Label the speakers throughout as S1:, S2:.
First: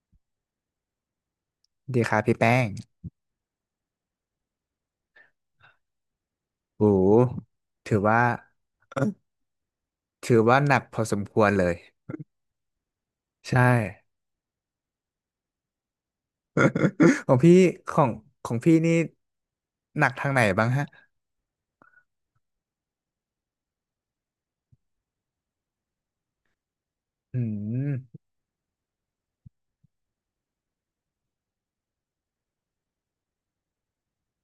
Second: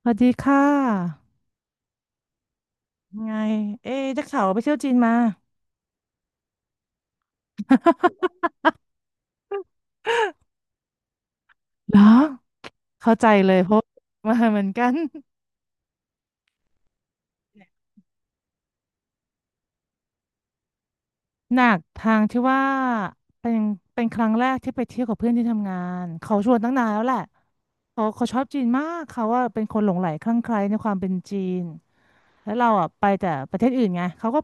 S1: สวัสดีค่ะ
S2: ดีครับพี่แป้ง
S1: ไงเอ๊ะได้ข่าวว่าไปเที่ยวจีนมา
S2: โอ้โหถือว่า หนักพอสมควรเลย
S1: เหรอเข้าใจเลย
S2: ใช่
S1: เพราะมาเหมือนกัน
S2: ของพี่ของของพี่นี่ หนักทางไหนบ้างฮะ
S1: หนักทางที่ว่าเป็นเป็นครั้งแรกที่ไปเที่ยวกับเพื่อนที่ทำงานเขาชวนตั้งนานแล้วแหละ
S2: อืม
S1: เขาชอบจีนมากเขาว่าเป็นคนหลงใหลคลั่งไคล้ในความเป็นจีนแล้วเราอ่ะไปแต่ประเทศอื่นไงเขาก็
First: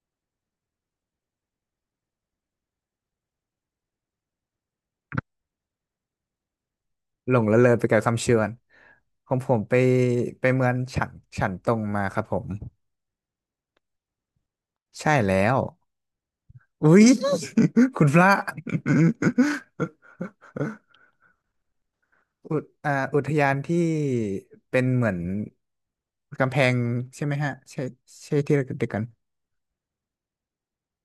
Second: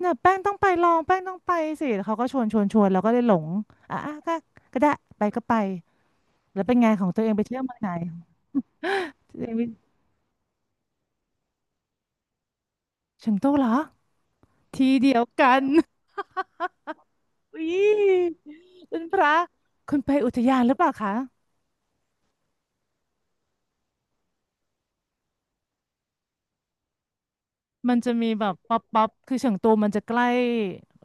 S1: เนี่ยแป้งต้องไปลองแป้งต้องไปสิแล้วเขาก็ชวนเราก็เลยหลงอ่ะก็ก็ได้ไปก็ไปแล้วเป็นไงของตัวเอ
S2: ห
S1: ง
S2: ล
S1: ไป
S2: ง
S1: เที่
S2: ละ
S1: ยว
S2: เล
S1: เมื
S2: ย
S1: อง
S2: ไป
S1: ไหน
S2: กับคำเชิญของผมไปเมืองฉันตรงมาครับผม
S1: เฉิงโตูเหรอที่
S2: ใช่
S1: เดียว
S2: แล้
S1: กั
S2: ว
S1: น
S2: อุ๊ย
S1: อุ้ย
S2: คุณพระ
S1: คุณพระคุณไปอุทยานหรือเปล่าคะ
S2: อุทยานที่เป็นเหมือน กำแพงใช่ไหมฮะ ใช่
S1: มันจะมี
S2: ใช่
S1: แบบ
S2: ที่เรา
S1: ป๊อป
S2: เด็กกั
S1: ป๊อ
S2: น
S1: ปคือเฉิงตูมันจะใกล้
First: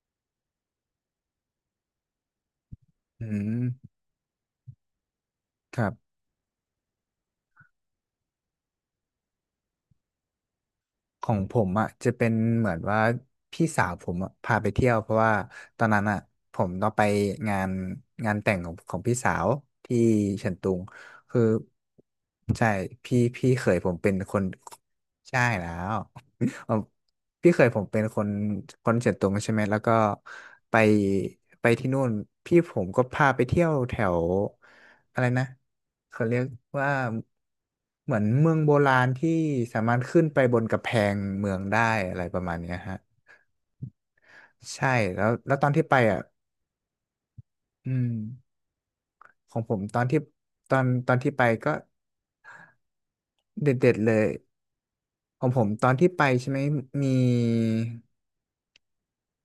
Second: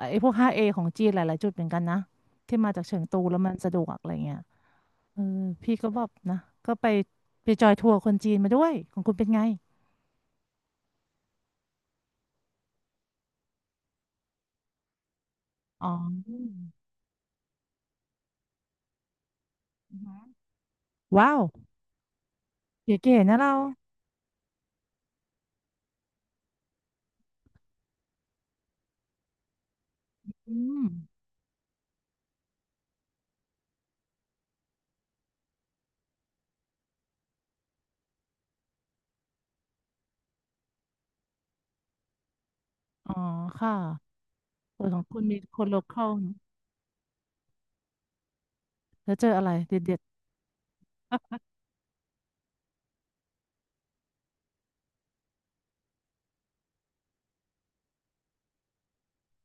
S1: ไอ้พวก 5A ของจีนหลาย ๆ จุดเหมือนกันนะที่มาจากเฉิงตู
S2: อื
S1: แล้วมันสะดวก
S2: ม
S1: อะไรเงี้ยเออพี่
S2: ค
S1: ก็
S2: รั
S1: แบบ
S2: บ
S1: นะก็ไปไปจอยทัวร์คนจีนมาด้วยของคุณเป็นไง
S2: ของผมอ่ะจะเป็นเหมือนว่าพี่สาวผมอะพาไปเที่ยวเพราะว่าตอ
S1: อ๋อ
S2: นนั้นอ่ะ
S1: อืม
S2: ผมต้องไปงานแต่งของพี่สาว
S1: อื
S2: ที่
S1: อหือ
S2: เฉินตุง
S1: ว้าว
S2: คือใช่
S1: เก๋
S2: พี่
S1: ๆนะเรา
S2: ใช่แล้วเอ่อพี่เคยผมเป็นคนเฉินตุงใช่ไหมแล้วก็
S1: อื
S2: ไป
S1: ม
S2: ที่นู่นพี่ผมก็พาไปเที่ยวแถวอะไรนะเขาเรียกว่าเหมือนเมืองโบราณที่สามารถขึ้นไปบนกำแพงเมืองได้อะไรประมาณเนี้ยฮะ
S1: อ๋อค่ะเอ
S2: ใช่
S1: อของคุ
S2: แล้
S1: ณ
S2: ว
S1: มี
S2: แล้ว
S1: ค
S2: ต
S1: น
S2: อน
S1: โล
S2: ที่ไป
S1: คอล
S2: อ่ะ
S1: เนอะ
S2: อืม
S1: แล้วเจออะไร
S2: ของผม
S1: เด็
S2: ต
S1: ด
S2: อนที่ตอนที่ไปก็เด็ดๆเลยของผมตอนที่ไปใช่ไหมมี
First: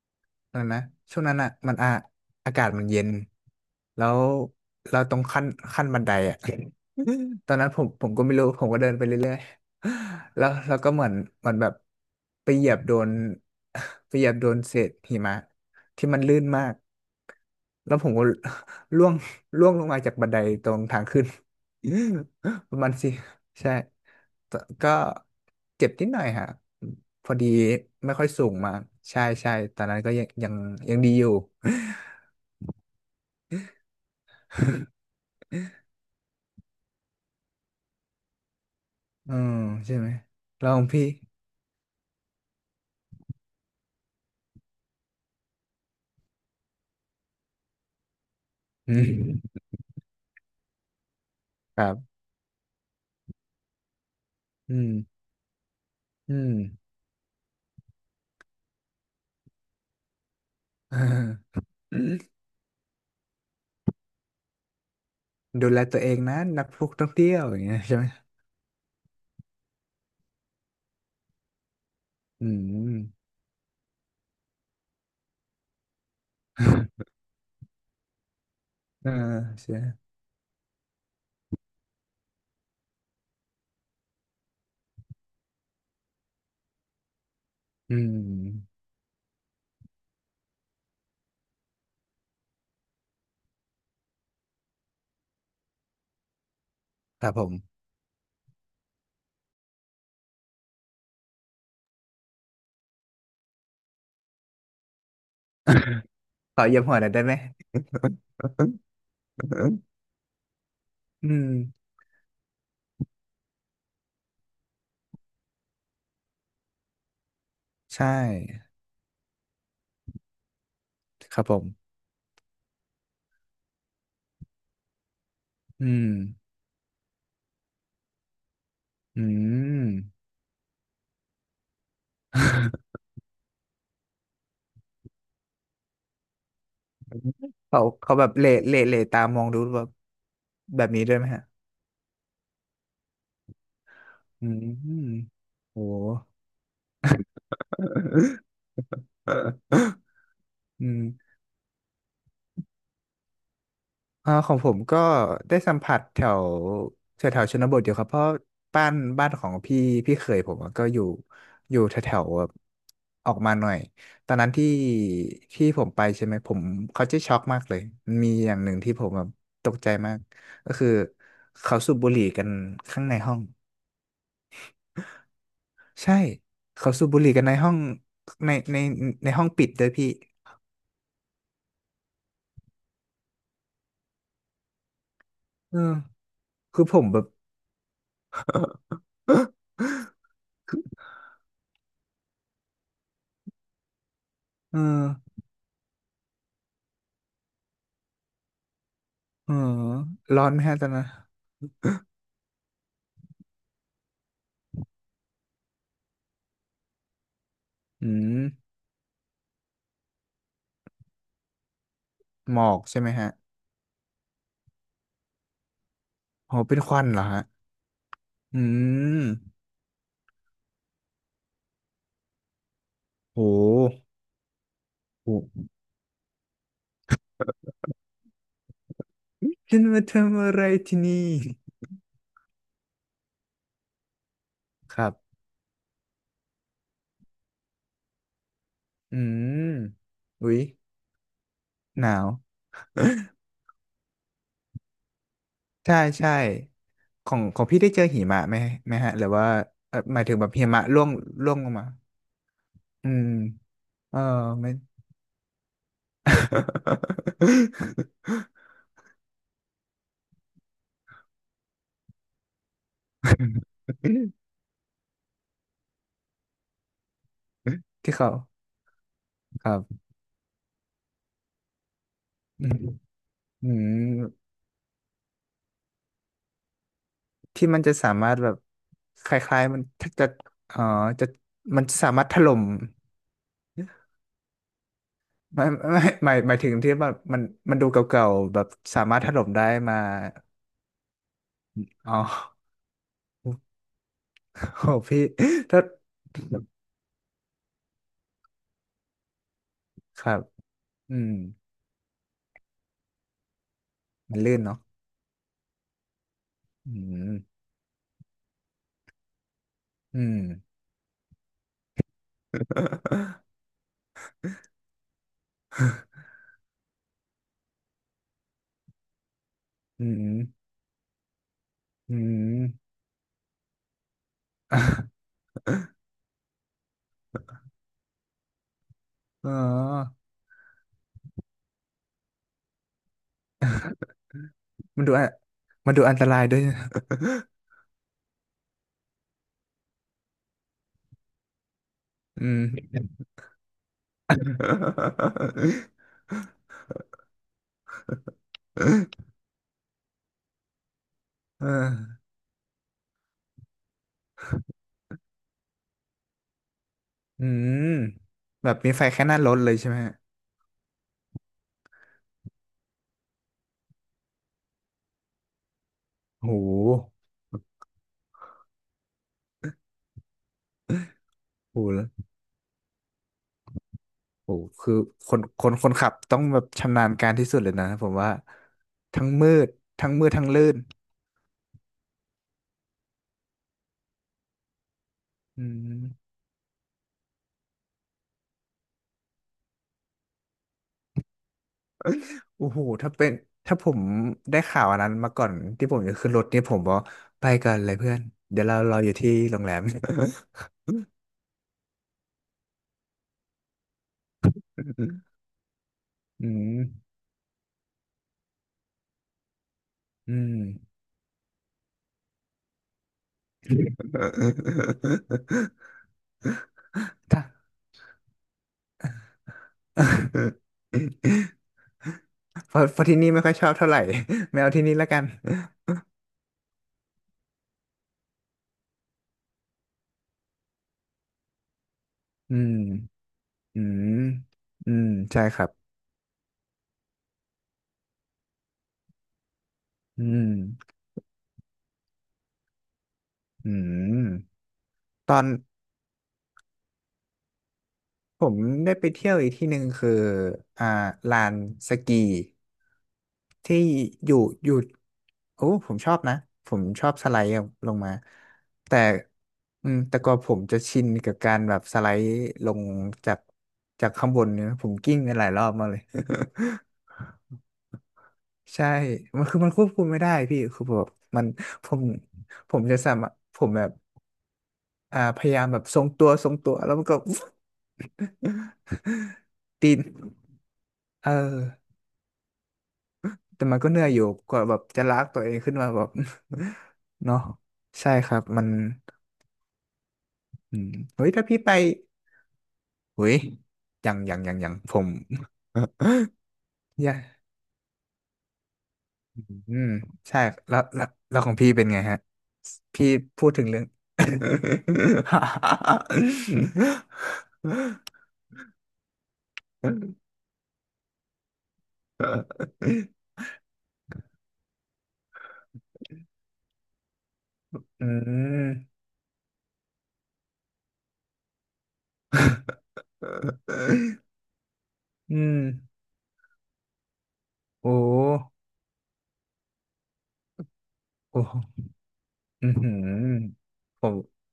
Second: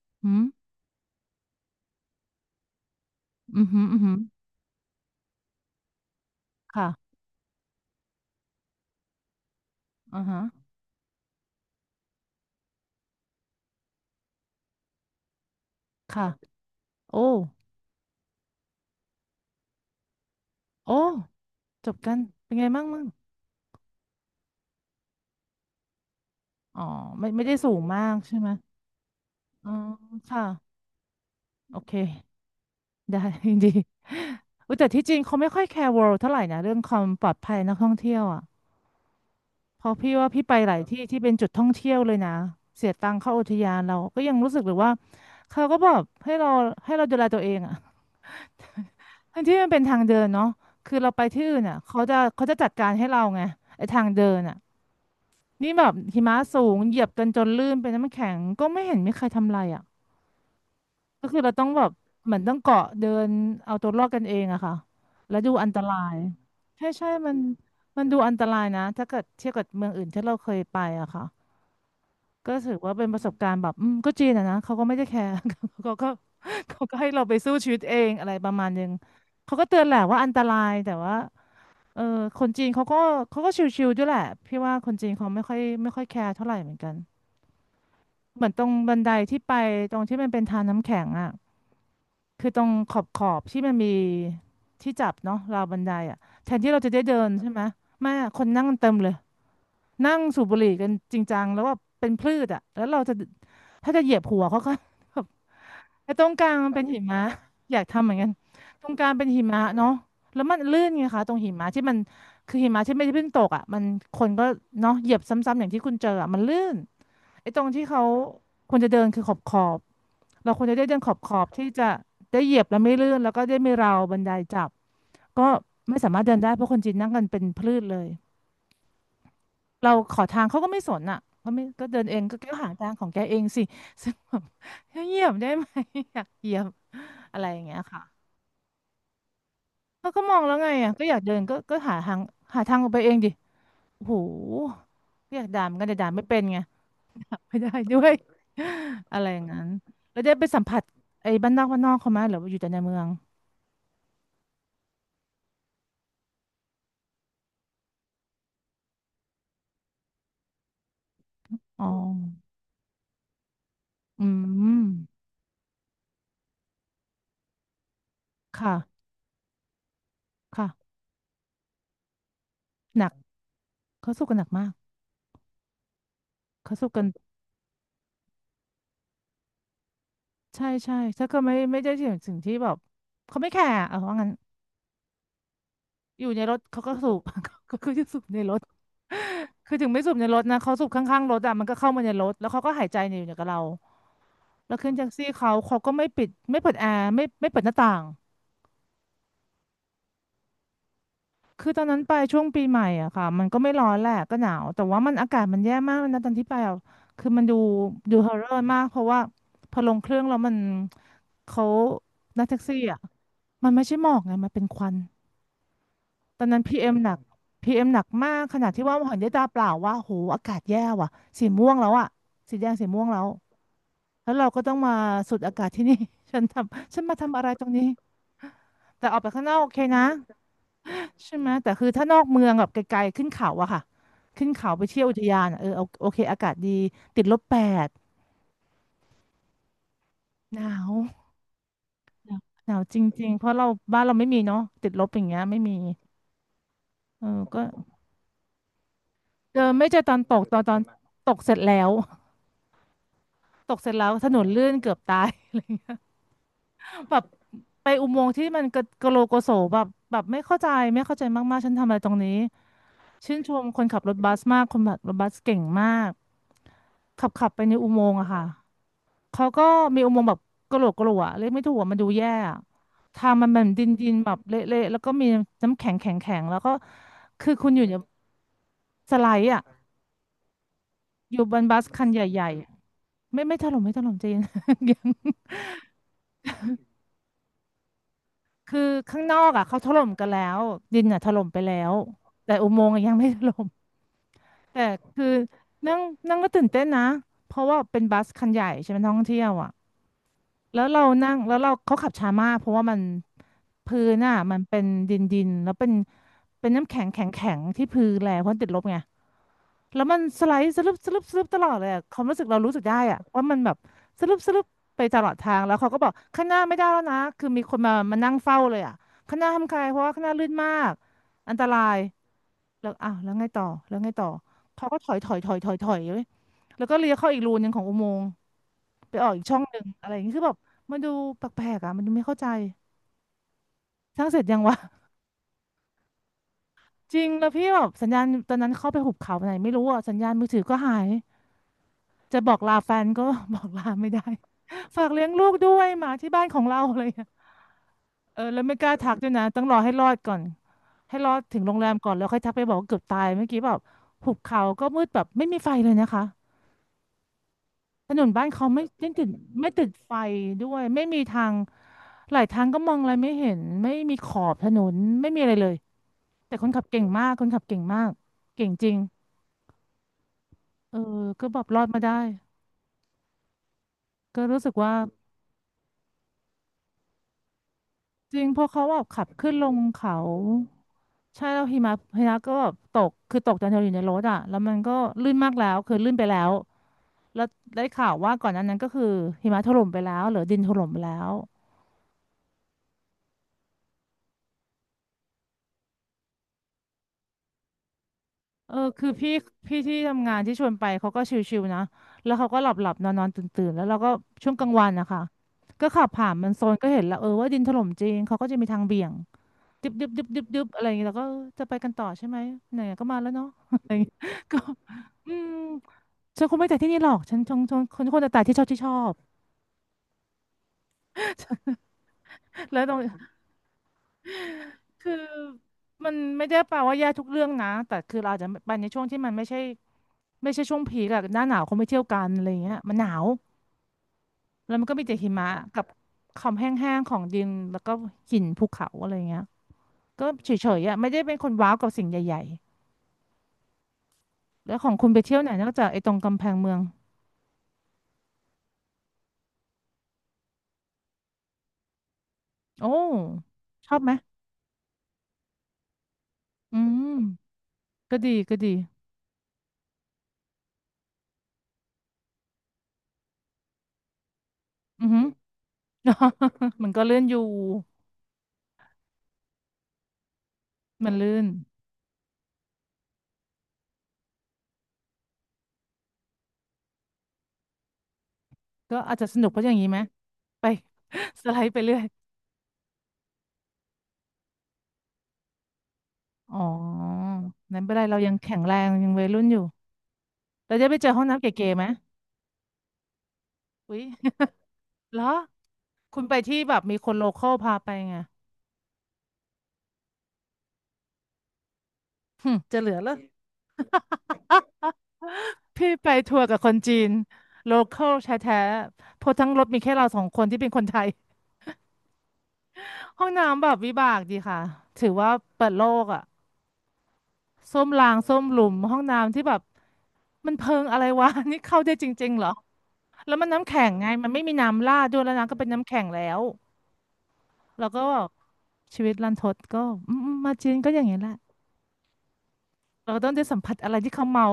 S1: ๆอืม
S2: ตอนนั่นนะช่วงนั้นอ่ะมันอ่ะอากาศมันเย็น
S1: อืมอหืมออือ
S2: แล้
S1: หือ
S2: วเราตรงขั้นบันไดอ่ะ
S1: ค่ะ
S2: ตอนนั้นผมก็ไม่รู้ผมก็เดินไปเรื่อย
S1: อ่า
S2: ๆ
S1: ฮะ
S2: แล้วเราก็เหมือนแบบไปเหยียบโดน ไปเหยียบโดนเศษหิมะที่มัน
S1: ค่ะ
S2: ลื่นมาก
S1: โอ้
S2: แล้วผมก็ ร่วงล่วงลงมาจากบันไดตรง
S1: โอ้
S2: ทางขึ้น
S1: จบกันเป็นไง
S2: ประ
S1: บ้าง
S2: มาณ
S1: มั่ง
S2: สิ ใช่แต่ก็เจ็บนิดหน่อยฮะ
S1: อ๋อ
S2: อืม
S1: ไม่
S2: พอ
S1: ไม่
S2: ดี
S1: ได้สูงมา
S2: ไม่
S1: ก
S2: ค่อย
S1: ใช่
S2: สู
S1: ไหม
S2: งมากใช่ใช่
S1: อ๋อ
S2: ตอนนั้นก็ยัง
S1: ค่ะ
S2: ยังดีอยู่
S1: โอเค ได้ ดีอุ๊ยแต่ที่จริงเขาไม่ค่อยแคร์ World เท่าไหร่นะเรื่องความปลอดภัยนักท่องเที่ยวอ่ะ
S2: อืม
S1: เพราะ
S2: ใช่ไหม
S1: พี่ว่าพี่ไป
S2: แล้
S1: ห
S2: ว
S1: ลา
S2: ข
S1: ย
S2: อง
S1: ที่
S2: พี่
S1: ที่เป็นจุดท่องเที่ยวเลยนะ เสียตังค์เข้าอุทยานเราก็ยังรู้สึกเลยว่าเขาก็บอกให้เราดูแลตัวเองอ่ะ
S2: อื
S1: ทั้งที่
S2: ม
S1: มันเป็นทางเดินเนาะคือเราไปที่อื่นอ่ะ
S2: ครั
S1: เขาจะ
S2: บ
S1: เขาจะจัดการให้เราไงไอ้ทางเดินอ่ะ
S2: อืม
S1: นี่แบบหิ
S2: อื
S1: มะ
S2: ม
S1: สูงเหยียบกันจนลื่นเป็นน้ำแข็งก็ไม่เห็นมีใครทำอะไรอ่ะก็คือ เรา
S2: เอ
S1: ต้องแบบเห
S2: อ
S1: มือนต้องเกาะเดินเอาตัวรอดกันเองอะค่ะแล้วดูอั
S2: ดู
S1: นต
S2: แล
S1: รา
S2: ตัวเอ
S1: ย
S2: งนะนักพ
S1: ใช่
S2: วกท่
S1: ใช่
S2: องเที่
S1: มัน
S2: ยวอย่างเงี้ยใช่
S1: มั
S2: ไห
S1: น
S2: ม
S1: ดูอันตรายนะถ้าเกิดเทียบกับเมืองอื่นที่เราเคยไปอะค่ะ
S2: อื
S1: ก็ถือ
S2: ม
S1: ว่าเป็นประสบการณ์แบบอืมก็จีนอะนะเขาก็ไม่ได้แคร์ เขาก็เขาก็ให้ เราไปสู้ชีวิตเองอะไรประมาณนึง
S2: เออ
S1: เขาก็
S2: ใช่
S1: เตือนแหละว่าอันตรายแต่ว่าเออคนจีนเขาก็เขาก็ชิวๆด้วยแหละพี่ว่าคนจีนเขาไม่ค่อยแคร์เท่าไหร่เหมือนกัน
S2: อื
S1: เหมือนตรง
S2: ม
S1: บันไดที่ไปตรงที่มันเป็นทางน้ำแข็งอ่ะคือตรงขอบที่มันมีที่จับเนาะราวบันไดอ่ะแทนที่เราจะได้เดิ
S2: ค
S1: น
S2: รับผ
S1: ใช่ไหม
S2: ม
S1: ไม่อะคนนั่งกันเต็มเลยนั่งสูบบุหรี่กันจริงจังแล้วว่าเป็นพืชอ่ะแล้วเราจะถ้าจะเหยียบหัวเขาก็ แบบไอ้ตรงกลา
S2: ข
S1: ง
S2: อ
S1: มัน
S2: เยี่ย
S1: เป็
S2: ม
S1: น
S2: หัว
S1: หิ
S2: หน่อย
S1: มะ
S2: ได้ไหม
S1: อยากทำเหมือนกันตรงกลางเป็นหิ มะเนาะแล้วมันลื่นไงคะ
S2: อื
S1: ตรง
S2: ม
S1: หิมะที่มันคือหิมะที่ไม่ได้เพิ่งตกอ่ะมันคนก็เนาะเหยียบซ้ำๆอย่างที่คุณเจออ่ะมันลื่นไอ้ตรงที่เขา
S2: ใช่
S1: ควรจะเดินคือขอบ เราควรจะได้เดินขอบข
S2: ค
S1: อ
S2: รับ
S1: บ
S2: ผ
S1: ที่จะ
S2: ม
S1: ได้เหยียบแล้วไม่ลื่นแล้วก็ได้ไม่ราวบันไดจับก็
S2: อื
S1: ไม่
S2: ม
S1: สามารถเดินได้เพราะคนจีนนั่งกันเป็นพืชเลย
S2: อืม
S1: เราขอทางเขาก็ไม่สนอ่ะเขาไม่ก็เดินเองก็แก้วหาทางของแกเองสิซึ่งแบบ เหยียบได้ไหม อยากเหยียบอะไรอย่างเงี้
S2: เขา
S1: ยค่ะ
S2: แบบเหล่ตามองดูแบบ
S1: เขาก็มองแล้วไง
S2: แบบ
S1: อ่ะ
S2: นี้
S1: ก็
S2: ด้
S1: อ
S2: วย
S1: ยาก
S2: ไหม
S1: เดิน
S2: ฮะ
S1: ก็หาทางหาทางออกไปเองดิโอ้โห
S2: อืม
S1: ก็อยากด่าเหมอน
S2: โอ้
S1: กันแต่ด่าไม่เป็นไงไม่ได้ด้วยอะไรอย่างนั้น แล้วได้ไปสัมผัส
S2: อืม
S1: ไอ้บ้านนอกเขาไหมหรือว่าอยู่แต่ในเมือง
S2: อ่าของผมก็ได้สัมผัสแถวแถวแถวชนบทอยู่ครับเพราะบ้านของพี่เขยผมอะก็อยู่
S1: อ๋อ
S2: แถวแถวแบบออกมาหน่อย
S1: อื
S2: ตอนนั้นที่
S1: ม
S2: ผมไปใช่ไหมผมเขาจะช็อกมากเลย มีอย่างหนึ่งที่
S1: ค่ะ
S2: ผมแบบตกใจมาก
S1: ค่ะ
S2: ก็คือเขาสูบบุหรี่กัน
S1: ห
S2: ข้าง
S1: นัก
S2: ในห้อง
S1: เขาสู้กันหนักมาก
S2: ใช่
S1: เขาสู้
S2: เขา
S1: กั
S2: สู
S1: น
S2: บบุหรี่กันในห้องในในในห้องปิดเวยพี่
S1: ใช่ใช่ถ้าก็ไม่ได้ถึงสิ่งที่แบบเขาไม่แคร์อะเอาว่างั้น
S2: เออ
S1: อยู่ในรถเขา
S2: คือ
S1: ก็
S2: ผม
S1: สู
S2: แบ
S1: บ
S2: บ
S1: ก็คือจะสูบในรถคือ ถึงไม่สูบในรถนะเขาสูบข้างๆรถอะมันก็เข้ามาในรถแล้วเขาก็หายใจอยู่กับเราแล้ว
S2: เอ
S1: ขึ้นแท็
S2: อ
S1: กซี่เขาก็ไม่ปิดไม่เปิดแอร์ไม่เปิดหน้าต่าง
S2: เออร้อนไหมฮะตอนนั้น
S1: คือตอนนั้นไปช่วงปีใหม่อะค่ะมันก็ไม่ร้อนแหละก็หนาวแต่ว่ามันอากาศมันแย่มากเลยนะตอนที่ไปอะคือมันดู
S2: อื
S1: ดูฮอร์
S2: ม
S1: เรอร์มากเพราะว่าพอลงเครื่องแล้วมันเขานักแท็
S2: หม
S1: ก
S2: อ
S1: ซี่
S2: ก
S1: อะ
S2: ใช่ไหมฮะ
S1: มันไม่ใช่หมอกไงมันเป็นควันตอน
S2: โห
S1: นั้นพี
S2: เป็น
S1: เอ็
S2: ค
S1: ม
S2: วั
S1: ห
S2: น
S1: นั
S2: เห
S1: ก
S2: รอฮะ
S1: พีเอ็มหนักมากข
S2: อื
S1: นาดที่ว่าเห็น
S2: ม
S1: ด้วยตาเปล่าว่าโหอากาศแย่ว่ะสีม่วงแล้วอะสีแดงสีม่วงแล้ว
S2: โห
S1: แล้วเราก็ต้องมาสูด
S2: โห
S1: อากาศที่นี่ ฉันทำฉันมาทำอะไรตรงนี้แต่ออกไปข้างนอกโอ
S2: ฉั
S1: เค
S2: น
S1: นะ
S2: มาทำอะไรที่นี่
S1: ใช่ไหมแต่คือถ้านอกเมืองแบบไกลๆขึ้นเขาอะค่ะขึ้นเขาไป
S2: ค
S1: เที่ยว
S2: รั
S1: อุทยา
S2: บ
S1: นอะเออเอาโอเคอากาศดีติดลบ8
S2: อืมอุ๊
S1: ห
S2: ย
S1: นาว
S2: หนาว
S1: หนาวหนาวจริงๆเพราะเราบ้านเราไม่มีเนาะติดลบอย่างเงี้ยไม่มี
S2: ใช่ใช่
S1: เอ
S2: ขอ
S1: อ
S2: ง
S1: ก็
S2: พี่ได้เจอหิมะไหมไหมฮะหรือว่า
S1: เจอไม่เจอต
S2: ห
S1: อน
S2: มาย
S1: ต
S2: ถึง
S1: ก
S2: แบบ
S1: ตอน
S2: หิ
S1: ตอน
S2: มะร่วง
S1: ตกเส
S2: ร่
S1: ร็
S2: วง
S1: จ
S2: ลง
S1: แล้
S2: มา
S1: ว
S2: อืม
S1: ตกเสร็จแล้ว
S2: เออ
S1: ถนนลื่
S2: ไม่
S1: นเกือบตาย แบบไปอุโมงค์ที่มันกระกะโลโกโสแบบไม่เข้าใจไม่เข้าใจมากๆฉันทำอะไรตรงนี้ ชื่นชมคนขับรถบั สมากคนขับรถบัสเก่งมากขับไปในอุโม
S2: ที่
S1: งค์อะ
S2: เขา
S1: ค่ะ เขาก็
S2: ครั
S1: มี
S2: บ
S1: อุโมงค์แบบกระโหลกกระโหลกอะเรียกไม่ถูกอะมันดูแย่อะ
S2: อืม
S1: ทางมันแบ
S2: อื
S1: บดินดิน
S2: ม
S1: แบบเละๆแล้วก็มีน้ำแข็งแข็งแข็งแล้วก็คือ
S2: ที่
S1: คุณอ
S2: มัน
S1: ยู่
S2: จะ
S1: ใน
S2: สามารถแบบ
S1: สไล
S2: ค
S1: ด์
S2: ล้า
S1: อะ
S2: ยๆมันถ้าจะเอ๋อจะ
S1: อยู่บนบั
S2: มั
S1: ส
S2: น
S1: คัน
S2: สา
S1: ใ
S2: มารถถ
S1: หญ่
S2: ล่ม
S1: ๆไม่ถล่มไม่ถล่มใจเย็น ยัง
S2: ไม่หมายถึงที่แบบมันดูเก่าๆแบบ
S1: คือ
S2: สามาร
S1: ข้าง
S2: ถถ
S1: นอ
S2: ล่ม
S1: ก
S2: ได้
S1: อะเขาถ
S2: มา
S1: ล่มกันแล้วดินอะถล่มไปแล้ว
S2: อ๋
S1: แต่
S2: อ
S1: อุโมงค์อะยังไม่ถล่ม แต่
S2: โอ้พี่
S1: คือ
S2: ถ้า
S1: นั่งนั่งก็ตื่นเต้นนะเพราะว่าเป็นบัสคันใหญ่ใช่ไหมท่องเที่ยวอ่ะ
S2: ครับ
S1: แล้วเรา
S2: อืม
S1: นั่งแล้วเราเขาขับช้ามากเพราะว่ามันพื้นอ่ะ
S2: มัน
S1: มั
S2: ลื่
S1: น
S2: น
S1: เป็
S2: เนาะ
S1: นดินดินแล้วเป็นน้ำ
S2: อื
S1: แข็งแข็ง
S2: ม
S1: แข็งที่พื้นแหละเพราะติดลบไงแล้วมั
S2: อื
S1: น
S2: ม
S1: สไลด์สลึบสลึบสลึบตลอดเลยอะความรู้สึกเรารู้สึกได้อ่ะว่ามันแบบสลึบสลึบไปตลอดทางแล้วเขาก็บอกข้างหน้าไม่ได้แล้วนะคือมีคนมานั่งเฝ้าเลยอ่ะข้างหน้าทำใครเพราะ
S2: อื
S1: ว่าข้างห
S2: ม
S1: น้าลื่นมากอันตราย
S2: อืม
S1: แล้วอ้าวแล้วไงต่อแล้วไงต่อเขาก็ถ อยถอยถอยถอยถอยเลยแล้วก็เลี้ยวเข้าอีกรูนึงของอุโมงค์ไปออกอีก
S2: อ๋
S1: ช่องหนึ่งอะไรอ
S2: อ
S1: ย่างนี้คือแบบมันดูแปลกๆอ่ะมันดูไม่เข้าใจสร้างเสร็จยังวะ
S2: มันดูอะมันดูอันตรายด้วย
S1: จริงแล้ว พี่แบบสัญญาณตอนนั้นเข้าไปหุบเขาไหนไม่รู้อ่ะสัญญาณมือถือก็หายจะ
S2: อื
S1: บอก
S2: ม
S1: ลาแฟนก็ บอกลาไม่ได้ฝากเลี้ยงลูกด้วย หมาที่บ้านของเราอะไรอย่างเลยเออแล้วไม่กล้าทักด้วยนะต้องรอให้รอดก่อนให้รอดถึง
S2: เอ
S1: โร
S2: อ
S1: งแรมก่อนแล้วค่อยทักไปบอกว่าเกือบตายเมื่อกี้แบบหุบเขาก็มืดแบบไม่มีไฟเลยนะคะ
S2: อืม
S1: ถนนบ้านเขา
S2: แบบมีไฟแค่หน้ารถ
S1: ไม่
S2: เลย
S1: ติ
S2: ใช่
S1: ด
S2: ไหม
S1: ไฟ
S2: ฮะ
S1: ด้วยไม่มีทางหลายทางก็มองอะไรไม่เห็นไม่มีขอบถนนไม่มีอะไรเลย
S2: โ
S1: แต่คนขับเก่ง
S2: ห
S1: มากคนขับเก่งมากเก่งจริงเออก็แบบร
S2: โห
S1: อดมา
S2: แล้ว
S1: ได้ก็
S2: โห
S1: รู้สึก
S2: คื
S1: ว่า
S2: อคนขับต้องแบบชำนาญการที่สุดเลยนะผมว่า
S1: จริงเพอเขาแบบ
S2: ทั้
S1: ขั
S2: ง
S1: บ
S2: มื
S1: ขึ้นล
S2: ด
S1: ง
S2: ทั้ง
S1: เขา
S2: มืดทั้งลื่น
S1: ใช่แล้วหิมะก็แบบตกคือตกตอนเราอยู่ในรถอ่ะแล้วมันก็ลื่นมาก
S2: อื
S1: แล้วคือลื่นไป
S2: ม
S1: แล้วแล้วได้ข่าวว่าก่อนหนั้นนั้นก็คือหิมะถล่มไปแล้วหรือดินถล่มไปแล้ว
S2: โอ้โหถ้าเป็นถ้าผมได้ข่าวอันนั้นมาก่อนที่ผมจะขึ้นรถนี่ผมบอกไปกันเลยเพื่อน เดี๋ยว
S1: เออ
S2: เรารอ
S1: คื
S2: อ
S1: อ
S2: ยู่
S1: พี่
S2: ที่โรงแร
S1: พี่
S2: ม
S1: ที่ทำงานที่ชวนไปเขาก็ชิวๆนะแล้วเขาก็หลับๆนอนๆตื่นๆแล้วเราก็ช่วงกลางวันนะคะ ก็ขับผ่านมั
S2: อื
S1: นโซน
S2: ม
S1: ก็เห็นแล้วเออว่าดินถล่มจริงเขาก็จะมีทางเบี่ยงดึบดึบดึบ
S2: อื
S1: ดึบ
S2: ม
S1: ดึบอะไรอย่างเงี้ยแล้ก็เออจะไปกันต่อใช่ไหมไหนๆก็มาแล้วเนาะ อะไรอย่างเงี้ย ก็ อืมฉันคงไม่แต่ที่นี่หรอกฉัน
S2: ถ้า
S1: ชงชงคนคนแต่ที่ชอบที่ชอบ
S2: เพ
S1: แล้ว
S2: ราะ
S1: ตร
S2: เพ
S1: ง
S2: ราะที่นี่ไม่ค่อยชอบเท่าไหร่ ไม่เอาที่นี่แล้ว
S1: คือ
S2: กัน
S1: มันไม่ได้แปลว่าแย่ทุกเรื่องนะแต่คือเราอาจจะไปในช่วงที่มันไม่ใช่ช่วงผีคอะหน้าหนาวเขาไม่เที่ยวกันอะไรอ
S2: อื
S1: ย่าง
S2: ม
S1: เงี้ยมันหนาว
S2: อืม
S1: แล้วมัน
S2: อื
S1: ก็มี
S2: ม
S1: แต่หิ
S2: ใช่
S1: มะ
S2: ครับ
S1: กับความแห้งๆของดินแล้วก็หินภูเขาอะไรเงี้ย
S2: อื
S1: ก็เฉ
S2: ม
S1: ยๆอ่ะไม่ได้เป็นคนว้าวกับสิ่งใหญ่
S2: อืม
S1: ๆแล้วของคุณไป
S2: ต
S1: เที่ย
S2: อ
S1: ว
S2: น
S1: ไหนนอกจากไอ้ตรงกำแพงเมือง
S2: ผมได้ไปเที่ยวอีกที่หนึ่งคืออ่าลานสกี
S1: โอ้
S2: ที่
S1: ชอบไหม
S2: อยู่อยู่โอ้ผมชอบนะผ
S1: อื
S2: มชอ
S1: ม
S2: บสไลด์ลงมา
S1: ก็ดีก็ดี
S2: แต่อืมแต่ก็ผมจะชินกับการแบบสไลด์ลงจากข้างบนเนี่ยผม
S1: อือ
S2: กิ้ง
S1: หือ
S2: ไปหลายรอบมากเลย
S1: มันก็ เลื่อนอยู่
S2: ใช่มันคือมันควบคุมไม่ได้พี่คือแบบ
S1: มันลื่
S2: มั
S1: น
S2: นผมผมจะสามารถผมแบบอ่าพยายามแบบทรงตัวทรงตัวแล้วมันก็
S1: ก็อาจจะสนุกเพราะอย่างนี้
S2: ตี
S1: ไหม
S2: น
S1: ไป
S2: เออ
S1: สไลด์ไปเรื่อย
S2: แต่มันก็เหนื่อยอยู่กว่าแบบจะลากตัวเองขึ้นมาแบบ
S1: อ๋อ
S2: เนาะ
S1: นั้นไม่เป็นไร
S2: ใช่
S1: เรา
S2: ค
S1: ยัง
S2: รับ
S1: แข็ง
S2: มัน
S1: แรงยังวัยรุ่นอยู่เรา
S2: อื
S1: จะ
S2: ม
S1: ไปเจอห้อง
S2: เฮ้ย
S1: น้ำ
S2: ถ้าพี่
S1: เก๋
S2: ไป
S1: ๆไหม
S2: เฮ้ย
S1: อุ๊ย
S2: ยังยังผม
S1: เหรอคุณไปที่แบบมี ค
S2: ย่า
S1: นโลคอลพาไปไง
S2: อืมใช่แล้วของพี่เป็นไงฮะ
S1: หึจะเหลือ
S2: พี่
S1: แล้ว
S2: พูดถึงเรื่อง
S1: พี่ไปทัวร์กับคนจีนโลคอลแท้ๆเพราะทั้งรถมีแค่เราสองคนที่เป็นคนไทย ห้องน้ำแบบวิบากดีค่ะถือว่าเปิดโลกอ่ะส้วม
S2: อื
S1: รางส้วมหลุมห้อ
S2: ม
S1: งน้ำที่แบบมันเพิงอะไรวะ นี่เข้าได้จริงๆเหรอแล้วมันน้ำแข็งไงมันไม่มีน้ำราดด้วยแล้ว
S2: อื
S1: น้ำก็
S2: ม
S1: เป็นน้ำแข็งแล้วแล้
S2: โอ
S1: วก็
S2: ้
S1: ชีวิตรันทดก็อืมๆมาจีนก็อย่างนี้แหละ
S2: โอ้อือหือ
S1: เราต้องได้สัมผัสอะไรที่เขา
S2: ผ
S1: เมา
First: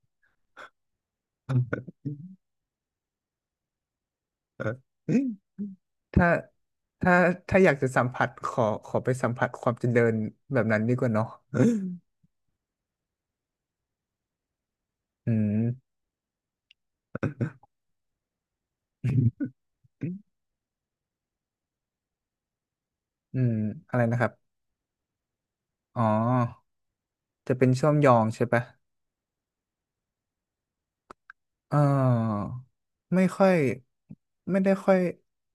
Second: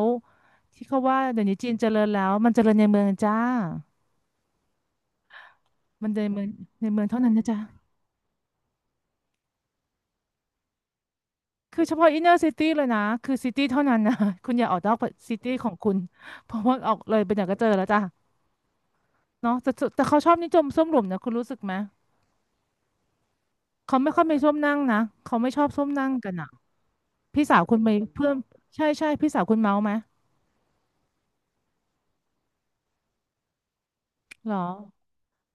S1: ที่เขาว่าเดี๋ยวนี้จีนเจริญแล้วมันเจริญในเมืองจ้า
S2: ม
S1: มันใน
S2: ถ้า
S1: เมืองในเมือง
S2: ถ้า
S1: เท่านั้นนะจ๊ะ
S2: อยากจะสัมผัสขอขอไปสัมผัสความเจริญแบบนั้นดีกว่าเนาะ
S1: คือเฉพาะ อินเนอร์ซิตี้เลยนะคือซิตี้เท่านั้นนะ คุณอย่าออกนอก
S2: อื
S1: ซิตี้
S2: ม
S1: ของคุณเพราะว่าออกเลยไปไหนก็เจอแล้วจ้ะเนาะแต่เขาชอบนิยมส้วมหลุมนะคุณรู้สึกไหม
S2: อืมอะ
S1: เขา
S2: ไร
S1: ไม่
S2: นะ
S1: ค่อ
S2: ค
S1: ย
S2: รับ
S1: มีส้วมนั่งนะเขาไม่ชอบส้วม
S2: อ๋อ
S1: นั่งกันอ่ะพี่
S2: จะ
S1: สาว
S2: เป็น
S1: คุณ
S2: ช่
S1: ไป
S2: วมยอง
S1: เพิ่ม
S2: ใช่ปะ
S1: ใช่ใช่พี่สาวคุณเมาไหม
S2: เออไม่ค่อย
S1: เหรอ
S2: ไม่ได้ค่อย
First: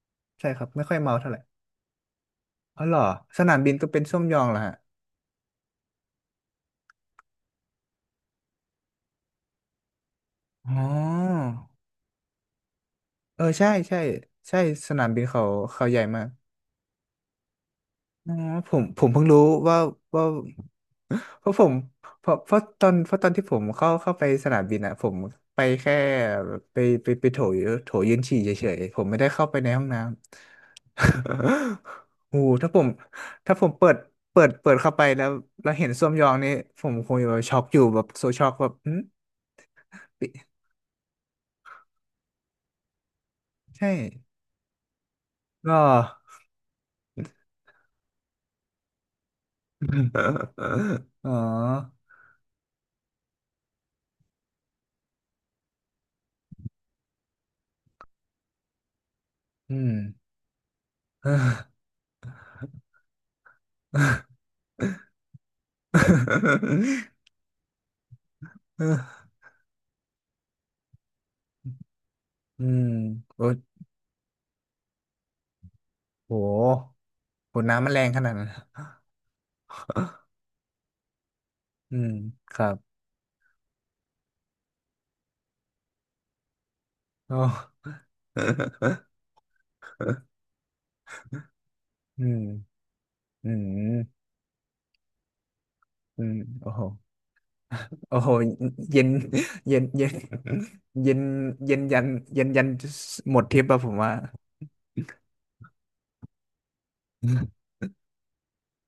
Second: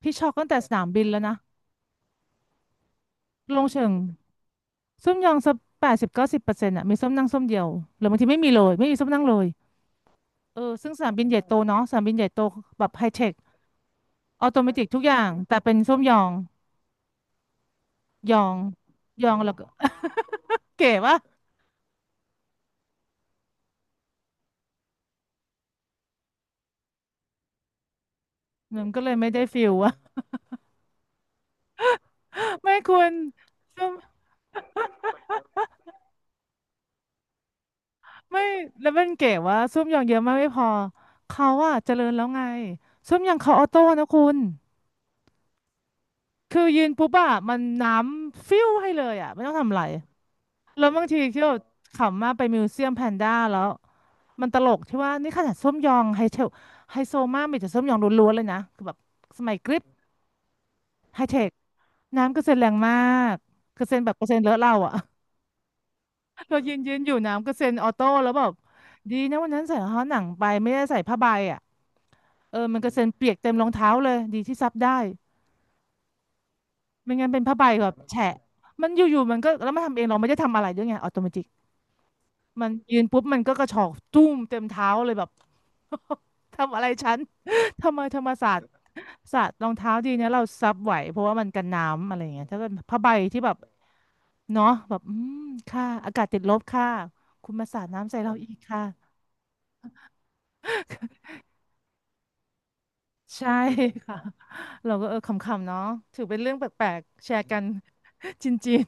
S1: พี่ช็อกตั้
S2: ใช่
S1: งแต่
S2: ครั
S1: ส
S2: บ
S1: นา
S2: ไม่
S1: ม
S2: ค่อย
S1: บิน
S2: เมา
S1: แล้ว
S2: เท่า
S1: นะ
S2: ไหร่อ๋อเหรอสนา
S1: ล
S2: ม
S1: ง
S2: บิน
S1: เชิ
S2: ก็
S1: ง
S2: เป็นช่วงยองเหรอฮะ
S1: ส้วมยองสัก80-90%อ่ะมีส้วมนั่งส้วมเดียวหรือบางทีไม่มีเลยไม่มีส้วมนั่งเลยเอ
S2: อ๋
S1: อซึ่งสนามบินใหญ่
S2: อ
S1: โตเนาะสนามบินใหญ่โตแบบไฮเทค
S2: เออใช่ใช่
S1: ออโต
S2: ใช่
S1: เมติก
S2: ส
S1: ทุก
S2: นาม
S1: อย่า
S2: บิน
S1: ง
S2: เขา
S1: แต่เป็นส้
S2: ให
S1: ม
S2: ญ่
S1: ยอ
S2: มาก
S1: งย
S2: อ่
S1: อง
S2: ผมเพิ่งรู้
S1: แล้วก็
S2: ว่าว่า
S1: เก๋วะ
S2: เพราะผมเพราะตอนที่ผมเข้าไปสนามบินอ่ะผมไปแค่ไปไปโถยืนฉี่เฉย
S1: มัน
S2: ๆผ
S1: ก็
S2: ม
S1: เลย
S2: ไม่ได้
S1: ไม่ได้
S2: เข้าไป
S1: ฟิ
S2: ใน
S1: ล
S2: ห้อง
S1: วะ
S2: น้ำ โอ้โห ถ้า
S1: ไม่
S2: ผม
S1: คุณ
S2: ถ้าผม
S1: ส้ม
S2: เปิดเข้าไปแล้วแล้วเห็นส้วมยองนี่ผมคงจะแบบช็อกอยู่แบบโซ
S1: ไม่
S2: ช็อกแบบ
S1: แล้
S2: อื
S1: ว
S2: ม
S1: มันเก๋วะส้มยองเยอะมากไม่
S2: ปิ
S1: พอเขาอะเจริญแล้วไงส้มยองเขาออโต้
S2: ใช่
S1: นะคุณ
S2: ก็
S1: คือยืนปุ๊บอะมันน้ำฟิวให้เลยอะไม่ต้องทำอะไรแล้วบาง ที
S2: อ๋อ
S1: ที่แบบขำมากไปมิวเซียมแพนด้าแล้วมันตลกที่ว่านี่ขนาดส้มยองไฮเทลไฮโซมากมีแต่ส้มยองล้วนๆเลยนะคือแบบสมัยก
S2: อื
S1: ริป
S2: ม
S1: ไฮเท ค น้ำกระเซ็นแรงมากกระเซ็นแบบกระเซ็นเลอะเราอะ เรายืนอยู่น้ำกระเซ็นออโต้แล้วแบบดี
S2: เออ
S1: นะวันนั้นใส่รองเท้าหนังไปไม่ได้ใส่ผ้าใบอะเออ
S2: อื
S1: มัน
S2: ม
S1: กระเซ็นเปียก
S2: โอ้
S1: เต็มรองเท้าเลยดีที่ซับได้
S2: โห
S1: ไม่งั้นเป็นผ้า
S2: โห
S1: ใบ
S2: น้ำ
S1: แบ
S2: มัน
S1: บ
S2: แรงข
S1: แฉะ
S2: นาดนั้น
S1: มันอยู่ๆมันก็แล้วมันทำเองเราไม่ได้ทำอะไรด้วยไงออโตเมติก
S2: อืมค
S1: มั
S2: รั
S1: น
S2: บ
S1: ยืนปุ๊บมันก็กระฉอกตุ้มเต็มเท้าเลยแบบ ทำอะไรฉัน
S2: โอ ้
S1: ทำไมธรรมศาสตร์ ศาสตร์รองเท้าดีนะเราซับไหวเพราะว่ามันกันน้ำอะไรอ
S2: อื
S1: ย่าง
S2: ม
S1: เงี้ยถ้าเป็นผ้าใบที่
S2: อื
S1: แบบ
S2: ม
S1: เนาะแบบอืมค่ะอา
S2: อื
S1: กาศ
S2: ม
S1: ติดลบ
S2: โอ้โห
S1: ค่ะคุณมาสาดน้ำ
S2: โอ้
S1: ใส่
S2: โห
S1: เราอีกค่ะ
S2: เย็นเย็นเย็นเย็นเย็นยันเย็นยันหมด
S1: ใช่
S2: ทริปอะผมว่า
S1: ค่ะเราก็เออขำๆเนาะถือเป็นเรื่องแปลกๆแชร์กัน จินจิน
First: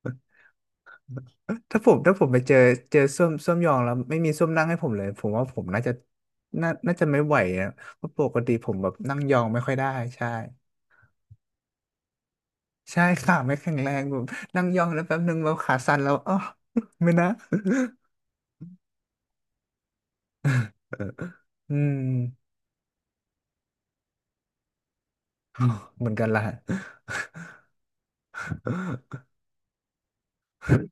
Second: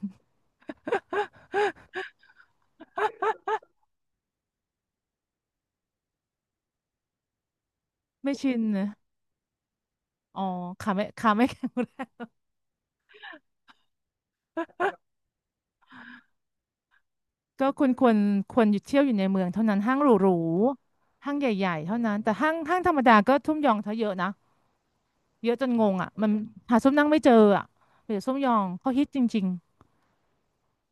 S2: ถ้าผม ถ้าผมไปเจอเจอส้วมส้วมยองแล้วไม่มีส้วมนั่งให้ผมเลยผมว่าผมน่าจะน่าน่าจะไม่ไหวอะเพราะป
S1: ไม่
S2: กติ
S1: ชิน
S2: ผม
S1: นะ
S2: แบบนั่งยองไม่ค่อยได้ใช่
S1: อ๋อขาไม่แข็งแรง
S2: ใช่ขาไม่แข็งแรงแบบนั่งย่องแล้วแป๊บนึงแบบขาสั่นแล้วอ๋อไม่นะ
S1: ก็ควรหยุดเที่ยวอยู่ในเมืองเท่านั้นห้างหรูๆห้างให
S2: อื
S1: ญ่ๆเท่านั้นแต่ห้า
S2: ม
S1: งห้างธรรมดาก็ทุ่มยองเธอเยอะนะเยอะจนงง
S2: เห
S1: อ่ะ
S2: มือนกั
S1: มั
S2: น
S1: น
S2: ล่ะ
S1: หาส้มนั่งไม่เจออ่ะเดี๋ยวส้มยองเขาฮิตจริงๆ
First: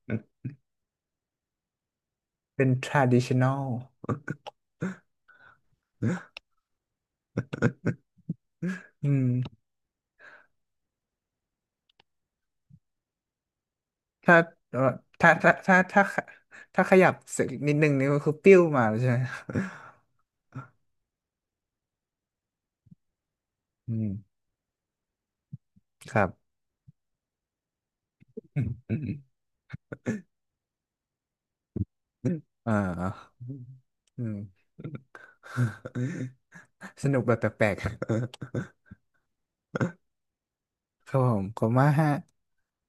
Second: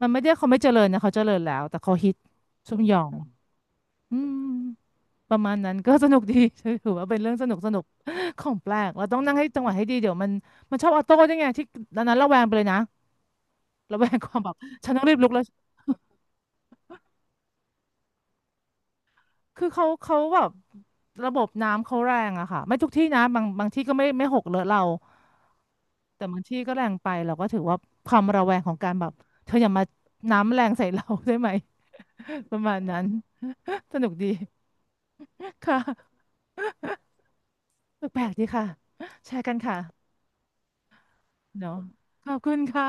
S1: มันไม่ได้เขาไม่เจริญนะเขาเจริญแล้วแต่เขาฮิต
S2: เป็น
S1: ซุมหยอง
S2: traditional
S1: อืมประมาณนั้นก็สนุกดี ถือว่าเป็นเรื่องสนุกสนุกของแปลกเรา
S2: อื
S1: ต้อง
S2: ม
S1: นั่งให้จังหวะให้ดีเดี๋ยวมันมันชอบออโต้ด้วยไงที่ตอนนั้นระแวงไปเลยนะระแวงค
S2: ถ้า
S1: วามแบบ
S2: เอ่อ
S1: ฉันต้องรีบลุก
S2: ถ้า
S1: แล้ว
S2: ถ้าถ้าถ้าถ้าขยับสักนิดนึงนี่ก็คือปิ้วมาแล้วใช่ไหม
S1: คือเขาแบบระบบน้ำเขาแรงอะค่ะไม่ทุกที่นะบางที่ ก็
S2: อื
S1: ไม่
S2: ม
S1: ไม่หกเลอะเรา
S2: ค
S1: แต่
S2: รั
S1: บาง
S2: บ
S1: ที่ก็แรงไปเราก็ถือว่าความระแวงของการแบบเธออย่ามาน้ำแรงใส่เรา ได้ไหม ประ
S2: อ่า
S1: มาณนั้น สนุก
S2: อื
S1: ดี
S2: ม
S1: ค่ะ
S2: สนุกแบบแปลกๆ
S1: แปลกๆดีค่ะ แชร์กันค่ะ
S2: ครับผมขอบคุณ
S1: เนาะ
S2: มากฮะ
S1: ขอบคุณค่ะ